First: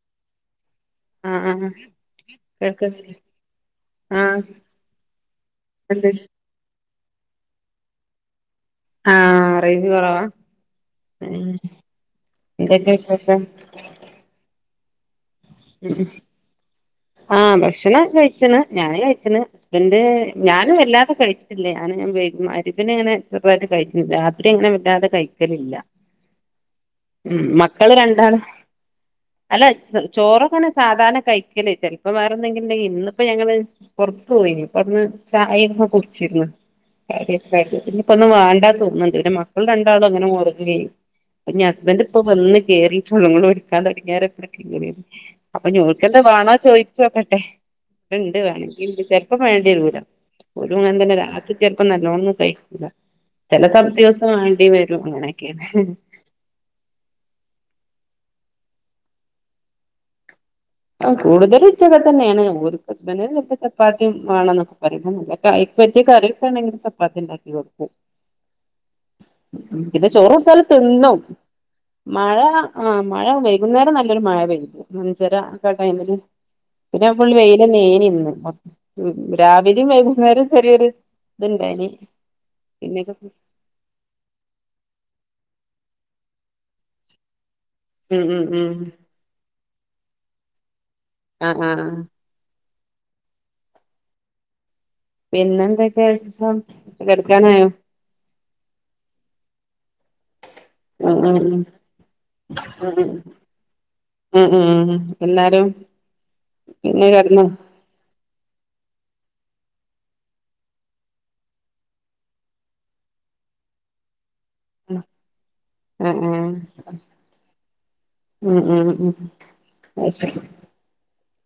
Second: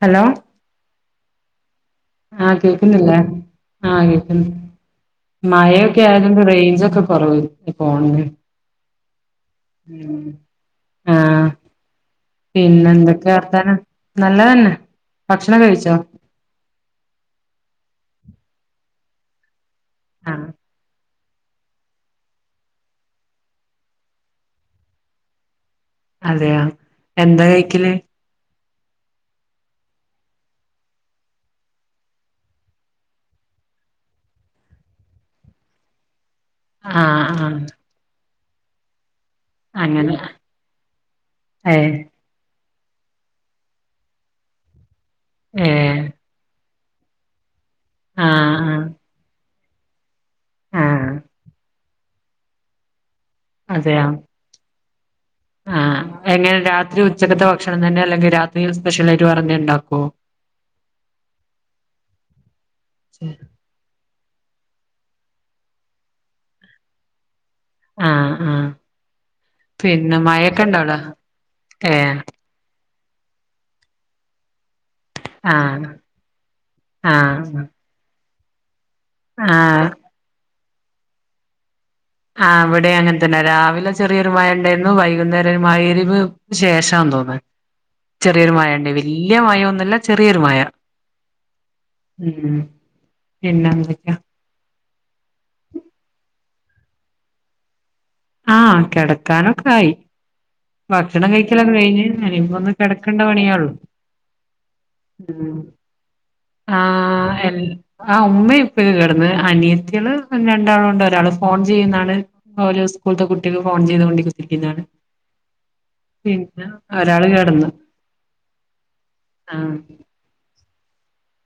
Hello ആ ആ ആ കേൾക്കുന്നില്ലേ ആ ആഹ് കേക്കുന്ന് മഴയൊക്കെ ഉണ്ട് ആയതോണ്ട് റേഞ്ചൊക്കെ പറവ് ഇപ്പോണ ആഹ് റേഞ്ച് കുറവാ ആഹ ഉം പിന്നെ എന്തൊക്കെ എന്തൊക്കെയാ വിശേഷം വർത്തനം നല്ലതന്നെ ഭക്ഷണം കഴിച്ചാ ആഹ ഭക്ഷണം കഴിച്ചണ് ഞാന് കഴിച്ചണ് പിന്റെ ആഹ് ഞാനും വല്ലാതെ കഴിച്ചു േ ഞാന ഞാൻ ഉയോഗിക്കുന്നു അരിവിിനെങ്ങനെ ചെറുതട്ട് കഴിച്ചില്ല രാത്രി ഇങ്ങനെ വറ്റാതെ കഴിക്കലില്ല അതെയാ ഉം എന്താ മക്കള് കഴിക്കല് രണ്ടാളും അല്ല ചോറൊങ്ങനെ സാധാരണ കഴിക്കലേ ചിലപ്പോം വേറെ എന്തെങ്കിലണ്ടെങ്കിൽ ഇന്നിപ്പോ ഞങ്ങൾ പുറത്തു പോയി ഇപ്പറന്ന് ചായക്കെ കുടിച്ചിരുന്നു ആഹ് ആഹ് അത വേണ്ടാന്ന് തോന്നുന്നുണ്ട് എന്റെ മക്കൾ രണ്ടാളും അങ്ങനെ മുറുകയും ഏഹ് ഹസ്ബന്റ് ഇപ്പൊ വന്ന് കേറി [unintelligible] അപ്പൊ ഏഹ് ഞങ്ങൾക്കെന്താ വേണാ ചോയി ച്ചെക്കട്ടെ ഉണ്ട് ആഹ് ആഹ് വേണങ്കി ചെൽപ്പ വേണ്ടേ ദൂരം ഒരുങ്ങ ആഹ് അന്തൻ്റ രാത്രിക്ക ഇപ്പ നല്ലോന്നും കഴിക്കില്ല ചെല [unintelligible] [unintelligible] ആഹ എങ്ങനെ രാത്രി ഉച്ചക്കത്തെ ഭക്ഷണം തന്നെ അല്ലെങ്കി രാ ത്രിയിൽ സ്പെഷ്യലായിട്ട് വേറെന്തേം ഇണ്ടാക്കോ? കൂടുതലും ഉച്ചക്കത്തെന്നാണ്. ഓര് ഹസ്ബന്റിനൊക്കെ ചപ്പാത്തിം വാണന്നൊക്കെ പറയും. അയ്ക്ക് പറ്റിയ കറിയൊക്കെ ഇന്ടെങ്കില് ചപ്പാത്തി ഇണ്ടാക്കും. ആഹ് ആഹ് പിന്നെ മഴയൊക്കെ ചോറൊട്ത്താലും ഉണ്ടോ അവിടെ തിന്നും. ഏഹ് മഴ ആഹ് മഴ വൈകുന്നേരം നല്ലൊരു മഴ പെയ്തു. അഞ്ചരാ ക്കാ ആഹ് ടൈമ് ല് പിന്നെ ഫുള്ള് ആഹ് വെയില ന്നേനിന്ന്. [inaudible] രാവിലിം ആഹ് വൈകുന്നേരം ചെറിയൊരു ഇത്ണ്ടായ്നി ആ ഇവ്ടെ അങ്ങൻ തന്നെ രാവിലെ ചെറിയൊരു മഴ ഇണ്ടായിര്ന്നു വൈകുന്നേരം മഗ്‌രിബ് ശേഷന്ന് തോന്ന് ഉം ഉം ചെറിയൊരു മഴ ഉം ഉണ്ട് വല്യ മഴന്നു നല്ല ചെറിയൊരു മഴ ആ ആ എന്നാഎട്ക്ക പിന്നെ എന്തൊക്കെയ വിശേഷം കെടക്കാനായോ ആ കിടക്കാനൊക്കായി ഉം ഭക്ഷണം ഉം കഴിക്കലൊക്ക കഴിഞ്ഞ് എനിപ്പം ഒന്ന് ഉം കിടക്കണ്ട പണിയെള്ളൂ ഉം ഉം ഉം എല്ലാരും ആ പിന്നെ കെടന്നോ ആ ഉമ്മ ഇപ്പിം ഒക്കെ കിടന്ന് അനിയത്തിള് രണ്ടാൾണ്ട് ഒരാള് ഫോൺ ചെയ്യുന്നാണ് ഓൾ സ്കൂൾത്തെ കുട്ടിക്ക് ഫോൺ ചെയ്തൊണ്ട് ആ ആ പിന്നെ ഒരാള് കിടന്ന് ഉം ഉം ആഹ് അശേരി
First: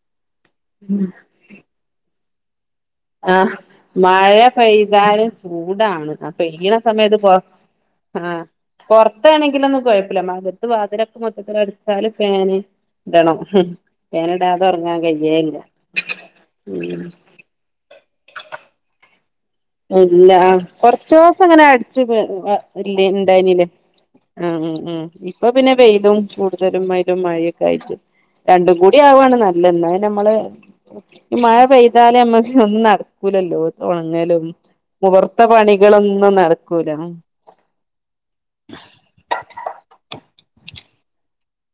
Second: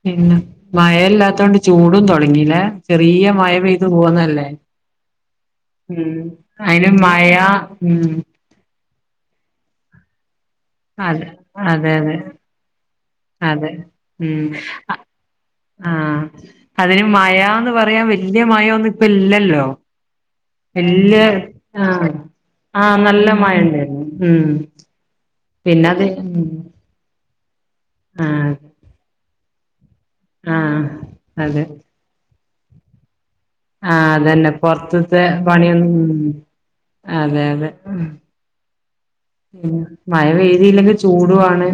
പിന്നെ മയ ഇല്ലാത്തോണ്ട് ചൂടുംതൊടങ്ങി ങ്ങിലെ ആ മഴപെയ്താലും ചൂടാണ് അപെയ്യണ അയിന് സമയത്ത് പോ മഴ ഉം ആ പുറത്താണെങ്കിലൊന്നും കുഴപ്പില്ല വാതിലൊക്കെ അതെ മൊത്തത്തില് അതെ അടച്ചാല് അതെ ഫാന് ഇടണം അതെ ഉം ഫാനിടാതെ ഒറങ്ങാൻ കഴിയേല്ല ആ ഉം അതിന് മഴാന്ന് പറയാൻ വ വല്യ മഴന്നു പെയ് ല്ല ഇല്ല ആ കുറച്ചോസം അങ്ങനെ അടച്ച് ആഹ് ആഹ് ഇല്ല നല്ല മഴ ഉണ്ടായിനിലെ ഉണ്ടായിരുന്നു ഉം ആ ആ ഇപ്പൊ പിന്നെ അത് വെയിലും ഉം കൂടുതലും വെയിലും മഴയൊക്കെ ആഹ് രണ്ടും കൂടി ആവാണ് നല്ലേ ഇല്ലന്നെ നമ്മള് ആഹ് ഈ മഴ അതെ പെയ്താല നമ്മക്ക് ഒന്നാട് കൂലല്ലോ ഉണങ്ങലും പോർത്ത്ത്തെ പണിയൊന്നും ഉം നടക്കൂല അതെ അതെ [unintelligible] ഉം മഴ പെയ്തില്ലെങ്കിൽ ചൂടുവാണ്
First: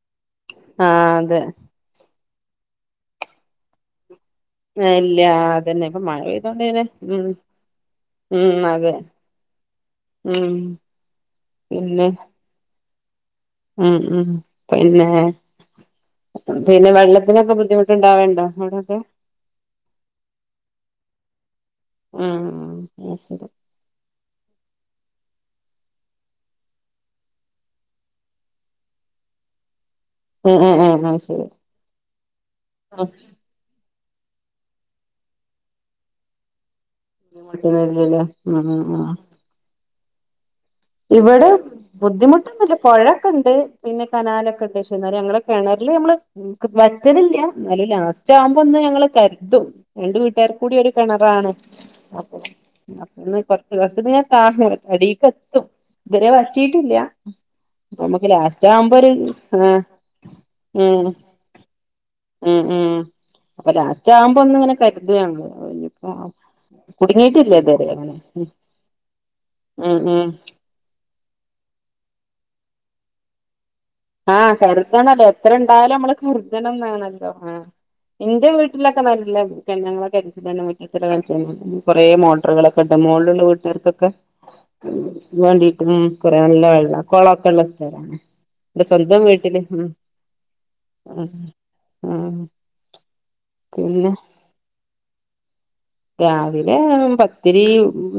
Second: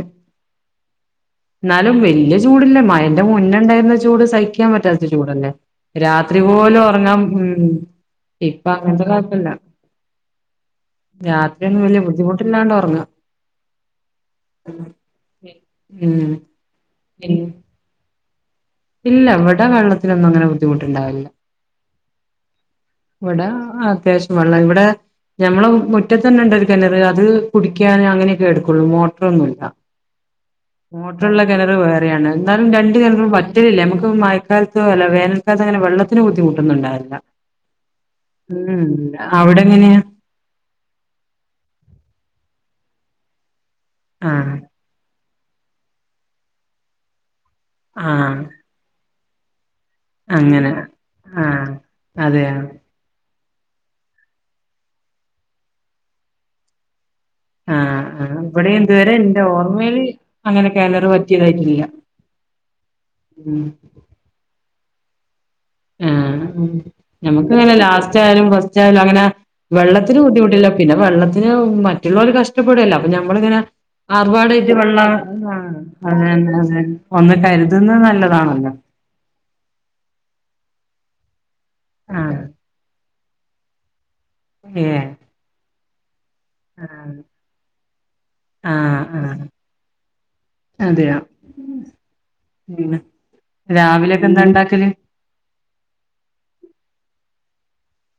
ആ അതെ എന്നാലും വല്യ ചൂടില്ല മഴന്റെ മുന്നെണ്ടായിരുന്ന ചൂട് സഹിക്കാൻ പറ്റാത്ത ഇല്ല ചൂടല്ലേ അതന്നെ ഇപ്പൊ മഴ രാത്രി പെയ്തോണ്ട് പോലും പിന്നെ ഉറങ്ങൻ ഉം ഉം ഇപ്പ അതെ അങ്ങനത്തെ കൊയ്പ്പല്ല ഉം രാത്രിഒന്നും വല്യ പിന്നെ ബുദ്ധിമുട്ട് ഒർങ്ങ ഉം ഉം പിന്നെ ഉം പിന്നെ വെള്ളത്തിനൊക്കെ ബുദ്ധിമുട്ടുണ്ടാവേണ്ടോ അവിടൊക്കെ ഇല്ല ഇവടെ വെള്ളത്തിനൊന്നും അങ്ങനെ ബുദ്ധിമുട്ടുണ്ടാവലില്ല. ഉം അത് ഇവിടെ ശരി അത്യാവശ്യം വെള്ളം ഇവിടെ ഞമ്മളെ മു മുറ്റത്ത് തന്നെ ഇണ്ട് ഒരു കെണറ് അത് കുടിക്കൻ അങ്ങനെയൊക്കെ എടുക്കുള്ളൂ മോട്ടറൊന്നുല്ല ഉം ഉം ഉം അത് മോട്ടറുള്ള ശരി കെണറ് വേറെയാണ് എന്നാലും രണ്ട് കെണറും വറ്റ് ല്ല നമ്മക്ക് മഴക്കാലത്ത് അല്ല വേനൽക്കാലത്ത് അങ്ങനെ വെള്ളത്തിന് ബുദ്ധിമുട്ടൊന്നുണ്ടാവല് ഉം അവിടെ എങ്ങനെയാ? ഇവിടെ ബുദ്ധിമുട്ടൊന്നുല്ല പൊഴക്കെ ഇണ്ട് പിന്നെ ആഹ് കനാലൊക്കെണ്ട് ഷെ എന്നാലും ഞങ്ങള് കെണറില് നമ്മള് വറ്റലില്ല അതില് ലാസ്റ്റ് ആഹ് ആവുമ്പോ ഒന്ന് ഞങ്ങള് കര് ദും രണ്ട് വീട്ടുകാർ അങ്ങനെ കൂടി ഒരു കിണറാണ് ആഹ് അതെയോ അപ്പൊന്നു [unintelligible] ഇതുരെ വറ്റിയിട്ടില്ല അ ആഹ് നമ്മുക്ക് ആഹ് ലാസ്റ്റ് ഇവിടെ ആവുമ്പോ ഒരു ഇതുവരെ എന്റെ ആ ഓർമ്മയില് അങ്ങനെ ഉ കിണറ് പറ്റിയതായിട്ടില്ല ഉ ഉ അപ്പൊ ലാസ്റ്റ് ആവുമ്പോ ഒന്നങ്ങനെ [unintelligible] ആ നമ്മക്ക്ങ്ങനെ ഇതുവരെ അങ്ങനെ ലാസ്റ്റ് ആയാലും ഉം ഫസ്റ്റ് ആയാലും അങ്ങനെ ഉം വെള്ളത്തിന് ഉം ബുദ്ധിമുട്ടില്ല പിന്നെ വെള്ളത്തിന് മറ്റുള്ളവര് കഷ്ടപ്പെടല്ല അപ്പൊ ഞമ്മളിങ്ങനെ ആ ആർഭാടായിട്ട് വെള്ള കരുതണം എത്ര ആഹ് ഉണ്ടായാലും നമ്മള് അതന്നെ കരുതണം അതന്നെ എന്നാണല്ലോ ഒന്ന് ആ കരുതുന്നത് എന്റെ നല്ലതാണല്ലോ വീട്ടിലൊക്കെ നല്ല [unintelligible] [unintelligible] ആഹ് കുറെമോട്ടറുകളൊക്കെ ഇട്ട് മോ [unintelligible] ഏ ഉം കുറെ നല്ല വെള്ള കുളൊക്കെ ഉള്ള സ്ഥലാ എന്റെ ആഹ് സ്വന്തം ആഹ് വീട്ടില് ഉ അതെയോ ഉ ആ പിന്നെ പിന്നെ രാവിലെയൊക്കെ എന്താ ഇണ്ടാക്കല് രാവിലെ പത്തിരി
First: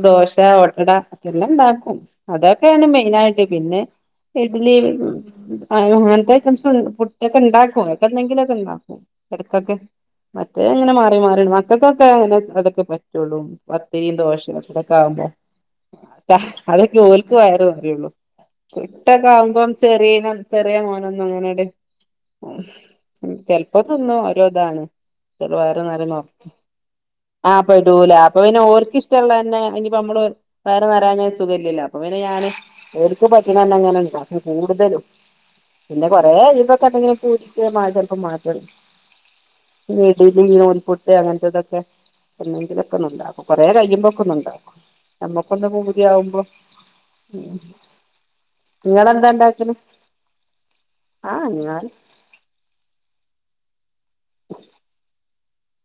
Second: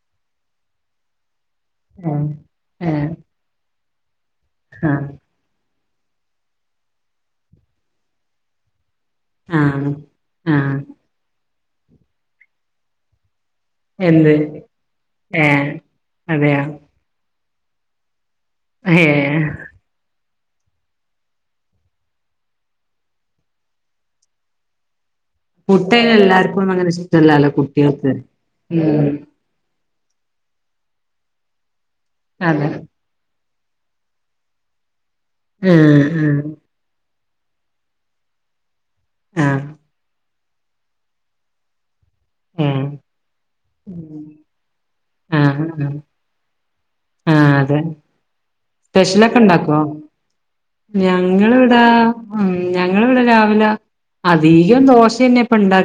ദോശ ഓട്ടട എല്ലാം ഉണ്ടാക്കും ഏഹ് അതൊക്കെയാണ് ഏഹ് മെയിനായിട്ട് പിന്നെ എട്ടൻ ലീവ് ആഹ് ആയിരുന്നു ആ അങ്ങനത്തെ ഐറ്റംസ് പുട്ടൊക്കെ ഉണ്ടാക്കും അങ്ങനത്തെ എന്തെങ്കിലുമൊക്കെ ഉണ്ടാക്കും ഇടക്കൊക്കെ ആഹ് മറ്റേ ആഹ് അങ്ങനെ മാറി മാറി വ [unintelligible] അതൊക്കെ പറ്റുള്ളൂ പത്തരിയും എന്ത് ദോശോക്കെ ആകുമ്പോ ഏഹ് അതെയോ അതൊക്കെ ഓല്ക്ക് [unintelligible] കുട്ടൊക്കെ ഏഹ് ആവുമ്പം [unintelligible] ചെറിയ മോനൊന്നും അങ്ങനെയുടെ ചിലപ്പോ തിന്നും ഓരോ ഇതാണ് വയറ് നിറയെ പുട്ടയിന് നോക്കും. എല്ലാർക്കും അങ്ങനെ ഇഷ്ടല്ല ആ പെടൂല അപ്പൊ പിന്നെ ഓർക്ക് ഇഷ്ടള്ളെ തന്നെ ഇപ്പോ നമ്മള് വയർ നിറയാനാ ഒരു സുഖഇല്ലല്ലേ അപ്പ പിന്നെ ഞാന് അതെ ഓൽക്ക് [unintelligible] പിന്നെ ആഹ് കൊറേ ആഹ് ഇതൊക്ക പൂജിക്ക മാതർക്കും മാത ആഹ് ഉം ഇി ഒ പുുട്ടത്തയാകത്തതക്കെ ഏഹ് ഒെങ്കിലൊക്കന്ന ഉണ്ടാക്കും കൊറെേ കഴിയുമ്പോൊ ഒക്ക ഒന്ന ഇണ്ടാക്കും ആ ആ അതെ നിങ്ങളെന്താ സ്പെഷ്യലൊക്കെ ഉണ്ടാക്കല് ഉണ്ടാക്കോ ആ ഞങ്ങിവിട ഞാൻ ഞവിടെ രാവില അധികം ദോശ തന്നെ പണ്ടാ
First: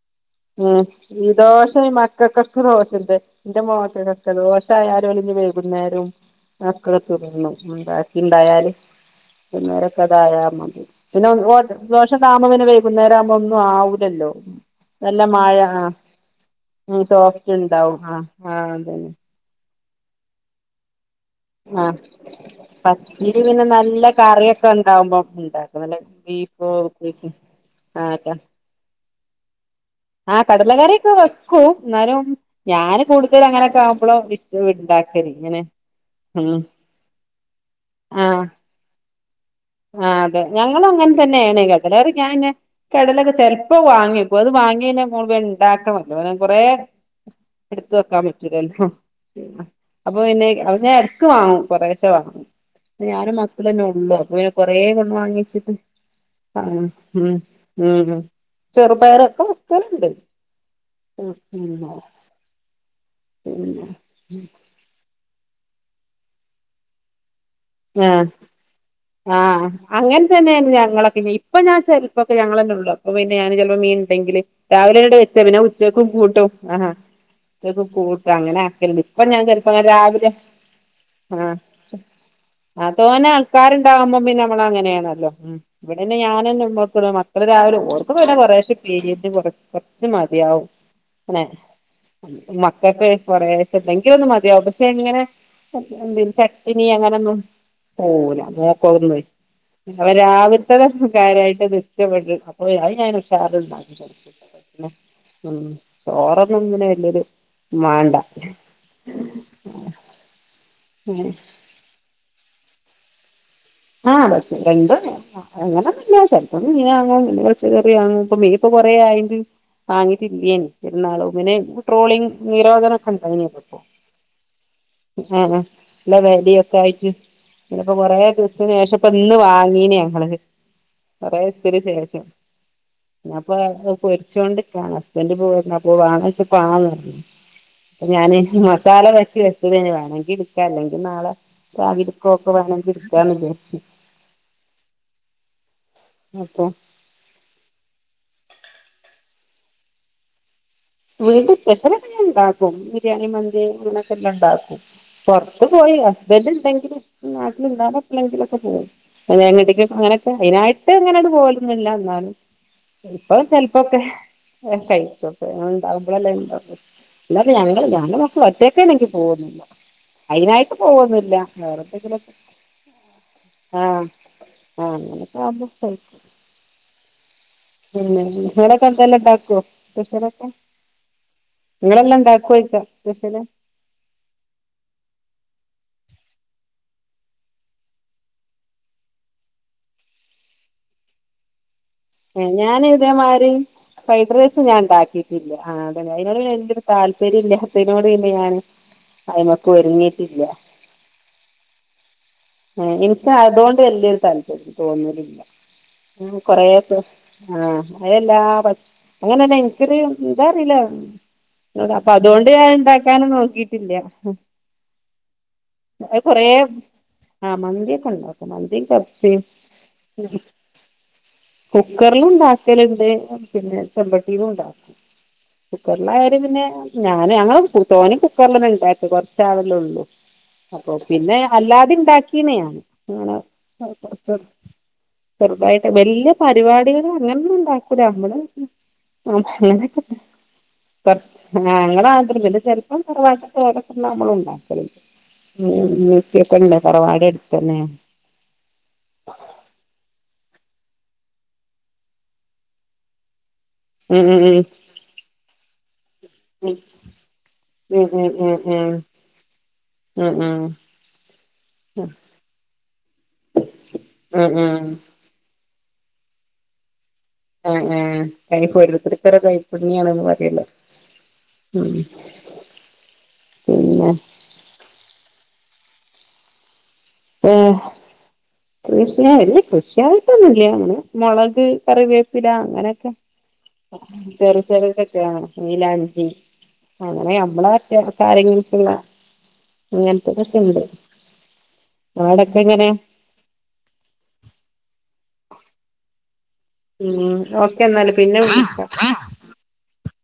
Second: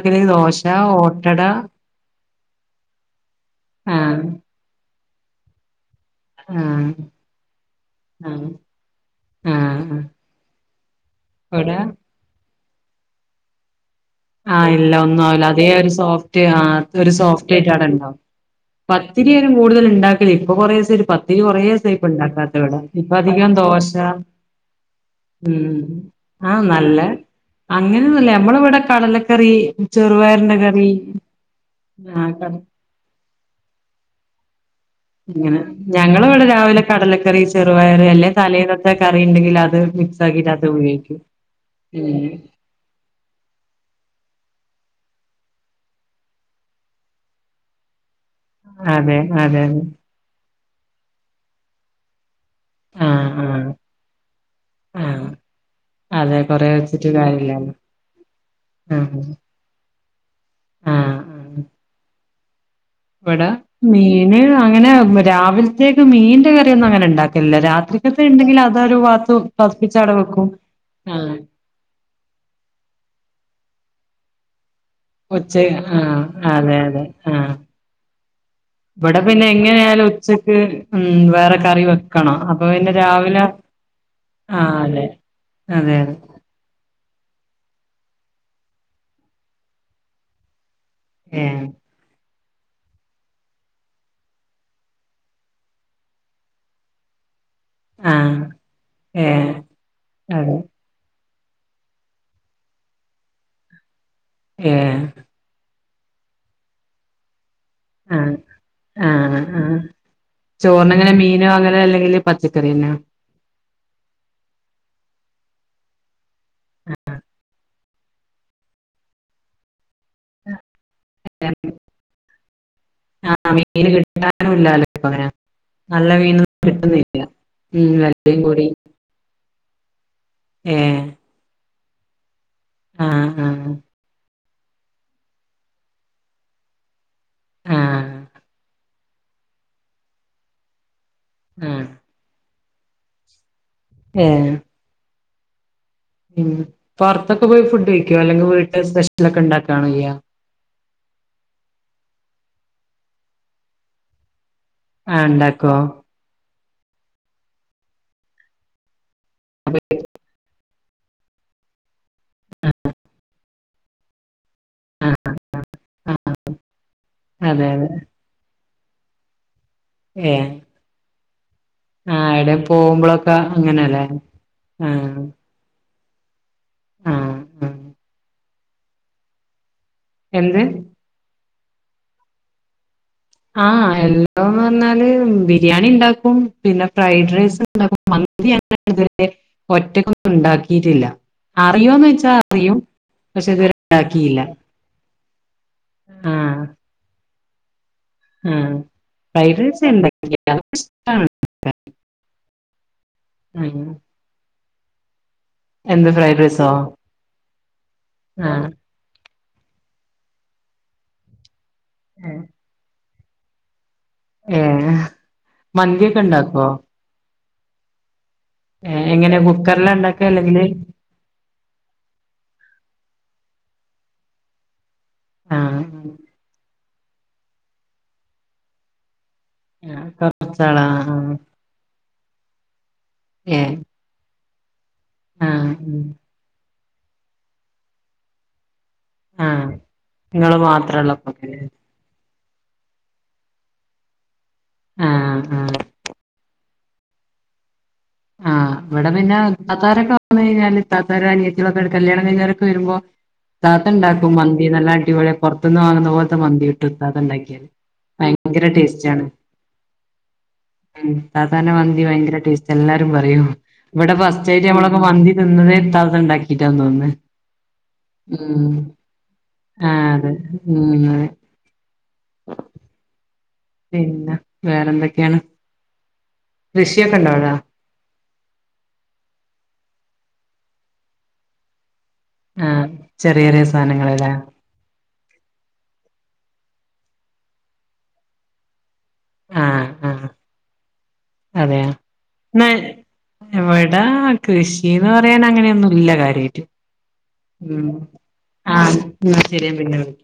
ഉം ഈ ദോഷം ഈ മക്കൊക്ക റോ എന്തെ എ ആഹ് മക്ക വർഷ വകുന്നേരം ആഹ് മക്കളൊ തന്നു ഉണ്ടാക്കി ആഹ് ഉണ്ടായാല് ആഹ് ആഹ് പിന്നേരൊക്കെ അതായാ മതി പിന്നെ ഇവിടെ ദോഷ താമന പിുന്നരാമ ഒ ആ ആഹ് ഇല്ല സോഫ്റ്റ് ഉണ്ടാവും ആ ആ അതന്നെ ും കൂടുതൽ ഉണ്ടില്ലേ ഇപ്പ കുറേ ഒരു കൊറേ ആ സേപ്പ ഉണ്ടാക്കാത്ത ഇവിട ഇപ്പ പത്തിരി അധികം പിന്നെ ദോശ നല്ല കറിയൊക്കെ ഉണ്ടാവുമ്പോ ഉ ഉണ്ടാക്കും നല്ല ആഹ ബീഫോ നല്ല അങ്ങനെന്ന നമ്മള ഇവിടെ കടലക്കറി ആഹ കടലക്കറൊക്കെ വെക്കും എന്നാലും ആഹ് കട ഞാൻ കൂടുതൽ അങ്ങനെയൊക്കെ ആവുമ്പോളോ ഉ ഇങ്ങനെ ഞങ്ങ ഇവിടെ രാവിലെ കടലക്കറി ചെറുപയർ ആ അല്ലേ തലയിദത്തെ അണ്ട് ആ അതെ ഞങ്ങളും അങ്ങൻ തന്നേണ് ഉം [unintelligible] കടലൊക്കെ ചെൽപ്പം വാങ്ങിയെക്കും അത് വാങ് വാങ്ങിയാ പിന്നെ മുഴുവൻ ഇണ്ടാക്കണം അല്ലാതെ പിന്നെ കൊറേ എടുത്ത് വെക്കാൻ പറ്റ് പറ്റൂലല്ലോ അതെ അതെ അതെ അപ്പൊ പിന്നെ അ ഞാൻ എട്ക്ക് വാങ്ങും കൊറേശവാങും ന്ന് ആഹ് ഞാനും ആഹ് മക്കളെന്നൊള്ളൂ അപം വേ കൊറേആയ്ക്ണ് ആഹ് മാങ്ങിയെച്ട്ട് അതെ ആ കൊറേ മ്മ് വെച്ചിട്ട് കാര്യല്ലല്ലോ മ്മ് ആഹ് ചെറുപയറൊകെ വെക്കല്ണ്ട് വടാ മീന് അങ്ങനെ മ രാവിൽത്തേക്ക് മീന്റെ കറിയൊന്നും അങ്ങനെ ഇണ്ടാക് ആ ആ പതിപ്പിച്ചവിടെ അങ്ങൻ വെക്കും തന്നേണ് ഞങ്ങളൊക്കെ ആഹ് ഇപ്പൊ ഞാൻ ചെലപ്പൊക്കെ ഞങ്ങളല്ലെള്ളൂ അപ്പ പിന്നെ ഞാന് ചെൽപ്പൊ മീൻ ഇണ്ടെങ്കില് രാവിലങ്ങട്ട് വെച്ച ഉച്ച പിന്നെ ഉച്ചക്കും ആഹ് കൂട്ടും അതെ ആ അതെ ആഹ് ഉച്ചകും കൂട്ടും അങ്ങനാകെൽണ്ട് ഇവിടെ ഇപ്പ ഞാൻ പിന്നെ ചെൽപങ്ങനെ എങ്ങനെയായാലും രാവിലെ ഉച്ചക്ക് ഉം ആ വേറെ കറി വെക്കണം അപ്പൊ ആ പിന്നെ രാവിലെ തോന്നാൾക്കാര്ണ്ടാകുമ്പ പിന്നെ ആഹ് അതെ അമ്മളങ്ങനേണല്ലോ മ്മ് അതെ ഇവിടെന്നെ അതെ ഞാനള്ളു നിക്ണെ മക്കള് രാ ഓർക് പിന്നെ കൊറേശെ ഇപ്യേരിയേറ്റ കൊറച് കൊർച് മത്യാവും ഏഹ് [unintelligible] മക്കൾക്ക് കൊറെേശെന്തെങ്കിലൊന്ന് മത്യാവും പക്ഷെ ഇങ്ങനെ എന്തേലും ചട്ട്നി അങ്ങനൊന്നും ആഹ് പോവൂല മോക്കവൊന്നെ ഏഹ് പിന്നെപം അതെ രാവിൽത്തെതൊന്ന് ക്കാര്യായിട്ട്ത് ഇഷ്ടപ്പെട് അപ്പോ ഞൻ ഉഷാറാല് ഇണ്ടാകി കൊട്കും ഏഹ് ഉം ചോറൊന്നും ഇങ്ങനെ വെല്ല്യൊരു ആ ആ ആ ചോറിനെങ്ങനെ ഉം മീനോ അങ്ങനെ എല്ലെങ്കില് പച്ചക് ക്കറിന്നോ ആ പച്ചക രണ്ടും അങ്ങനൊന്നുല്ല ചെലപ്പോ മീനാങ്ങും ഇല്ലെ പച്ച കറ്യാങ്ങും ഇപ്പ മീൻപ്പം കൊറേ ആയിണ്ട് വാങ്ങീട്ടില്ലേനി പെര്ന്നാളും പിന്നെ ട്രോളിങ് നിരോധനൊക്കെ ആഹ് ഇണ്ടായീനിയെല്ലോ ഇപ്പോ മീന് കിട്ടാനുല്ലാലോ ഇപ്പങ്ങനെ ആ നല്ല മീനൊന്നും വെലിയൊക്കായിട്ട് കിട്ടുന്നില്ല ഉം ഇപ്പോ കൊറേ വെലയും കൂടി ദീസ്ത്തിന് ശേഷം ഇപ്പ ഇന്ന് വ വാങ്ങീനിയോ [unintelligible] ഏഹ് കൊറേ ത്തിന് ശേഷം ആഹ് ഞാപ്പൊ ആഹ് അഅ് പോര് ച്ചോണ്ട്ക്കാണ് ഹസ്ബെൻ്റ് ഇപ്പം വെന്നപ്പോ വാണോയ്ചപം ആന്ന് പർഞ് ആഹ് ഞാന് ങ്ങ മസാല പര്റ്റി വെച് വേണമങ്കി എടുക്ക അല്ലെങ്കി നാളെ ആഹ് രാവിലെപോ പോവുകയാണെങ്കിൽ എടുക്കാം വിചാരിച്ചു ഹേ ഉം അപ്പൊ പുറത്തൊക്കെ പോയി ഫുഡ് കഴിക്കോ അല്ലെങ്കിൽ വീട്ടൽ സ്പെഷ്യൽ ലൊക്കെ ഉണ്ടാക്കാണേ ചെയ്യാ? വീട്ട സ്പെഷ്യലൊക്കെ ഞാൻ ഉണ്ടാക്കും ബിരിയാണി മന്തി ഇങ്ങനൊക്കെ എല്ലാം ഉണ്ടാക്കും ആഹ് പുറത്ത് ഇണ്ടാക്കോ പോയി ഹസ്ബൻഡ ഉണ്ടെ നാട്ടിൽ ഉണ്ടാവുമ്പോ എപ്പോളെങ്കിലുമൊക്കെ പോകും [unintelligible] അങ്ങനൊക്കെ അതിനായിട്ട് ട്ട് ഇങ്ങനട് പോലന്നുല്ല്യ ഇന്നാലും ഇപ്പം ചെൽ ഓക്കെ [unintelligible] ആഹ് ഇങ്ങളെന്ത് [unintelligible] [unintelligible] ആഹ് അതെ അതെ പോവൊന്നില്ല ഏഹ് അയ്നായിട്ട് പോവൊന്നില്ല വേറെന്തെലൊക്കെ ആഹ് എവിടെ പോകുമ്പളൊക്കെ അങ്ങനെല്ലേ ആഹ് ആഹ് അങ്ങനൊക്കെ ആവുമ്പൊ [unintelligible] ആഹ് ആഹ് [unintelligible] മടക്കന്തല്ലാണ്ടാക്വോ സ്പെഷ്യലക്കെ എന്ത് നിങ്ങളെല്ലാം ണ്ടാക്കോയിക്ക ആഹ് എല്ലാം പറഞ്ഞാല് ബിരിയാണിണ്ടാക്കും പിന്നെ ഫ്രൈഡ് റൈസ്ണ്ട [unintelligible] മന്തി അങ്ങനെ ഇതുവരെ ഒറ്റകൊന്നുണ്ടാക്കിട്ടില്ല ആ അഹ് ഞാൻ ഇതേമാരി ഉണ്ടാക്കിയില്ല ഫൈഡ്റെസ് ഞാൻ ണ്ടാക്കിയിട്ടില്ല ആഹ് അതെ അയിനോട്ന്നെ ആഹ് വല്ല്യ താല്പര്യല്ല ത്തിനോട്‌ പിന്നെ ഞാന് ആഹ് ഫ്രൈഡ് അയ്മക്ക് റൈസ് ഉണ്ടാക്കി ഒരുങ്ങിട്ടില്ല ഇഷ്ടാണ് ഹെ എനിക്ക് അതൊണ്ട് വല്യോരു താല്പ രു തോന്നലില്ല എന്ത് ഉം ഫ്രൈഡ് റൈസോ കൊറെക്കെ ആഹ് അയല്ലാ ആഹ് പച് അങ്ങനെരു എനിക്കൊരു എന്താറില്ല [unintelligible] അപ്പൊ അതൊണ്ട് ഞാൻ ഇണ്ടാക് ക്കാനും നോക്കിയിട്ടില്ല ഉം കൊറേ മന്തിയൊക്കെണ്ടാക്കുവോ ആ മന്തിയൊക്കെണ്ടാ മന്തീം കഫ്സയും കുക്കറില ഉണ്ടാക്ക അല്ലെങ്കില് കുക്കറിലും ഉണ്ടാക്കലുണ്ട് പിന്നെ [unintelligible] ഒണ്ടാക്കും ആഹ് കുക്കറിൽ ആയാലും പിന്നെ ഞാന് ഞങ്ങള് തോനെ കുക്കറില് ന്ന് ണ്ടാക്ക കൊ ച്ചവാലോള്ളൂ ആഹ് കൊറച്ചാളാ അപ്പ ആഹ് പിന്നെ അല്ലാതെ ണ്ടാക്കി [unintelligible] ഏഹ് യാണ് [unintelligible] ചെറുതായിട്ട് ആഹ് വല്യ പരിപാടികൾ അങ്ങനെ ഒന്നും ഉണ്ടാക്കൂല്ല നമ്മൾ ആഹ് നിങ്ങള് മാത്രള്ളപ്പോ ആ അങ്ങന [unintelligible] ചെിലപ്പം പറവാായിട്ട് ര നമ്മള ഉണ്ട [unintelligible] ആഹ് ഉ ആഹ് നക്കക്കണ്ട [unintelligible] കുറവാ ഇടുത്താനേ ആഹ് ഇവിടെ പിന്നെ താത്താരൊക്കെ വന്ന കഴിഞ്ഞാല് താത്താര അനിയത്തിക്കെ കല്യാണം കഴിഞ്ഞവരോക്കെ വരുമ്പോ ത്താത്ത ഉം ഉണ്ടാക്കും ഉം മന്തി നല്ല അടിപൊളി പുറത്തുന്ന് വാങ്ങുന്ന പോലത്തെ മന്തി ഇട്ടുംത്താത്ത ഉണ്ടാക്കിയല് ഉം ഉം ഉം ഭയങ്കര ഉം ടേസ്റ്റ് ആണ് ഉം ഉം താത്തന്ന മന്തി ഉം ഭയങ്കര ടേസ്റ്റ് എല്ലാരും പറയോ ഇവിടെ ഉം ഉം ഫസ്റ്റായിട്ട് ഉം നമ്മളൊക്കെ മന്തി തിന്നുന്നത് ഇത്താത്ത ഉണ്ടാക്കിട്ടാ തോന്നുന്നു ആ ആഹ് ഉം അതിനിപ്പോഓരോർത്തർക്ക് ഓരോ കൈപ്പുണ്ണിയ ആഹ് ആണന്ന് അതെ പറയില്ലോ ഉം അതെ ഉം പിന്നെ വേറെന്തൊക്കെയാണ് കൃഷിയൊക്കെ ഉണ്ടോ അവിടെ കൃഷിയല്ല കൃഷിയായിട്ടൊന്നല്ലേ അങ്ങനെ മുളക് കറിവേപ്പില ആഹ് അങ്ങനൊക്കെ ചെറിയ ചെറിയ സാധനങ്ങളല്ലേ ചെറുത് ചെറതൊക്കെയാണ് മൈലാഞ്ചി അങ്ങനെ മറ്റ് കാര്യങ്ങൾക്കുള്ള ആഹ് അങ്ങനെയൊക്കെ ഉണ്ട് എവിടാ കൃഷി അന്ന് പറയാൻ അങ്ങനെയൊന്നും ഇല്ല കാര്യമായിട്ട് ഉം ഓക്കെ എന്ന പിന്നെ വിളിക്ക ആഹ് എന്നാ ശരി ഞാൻ പിന്നെ വിളിക്കാം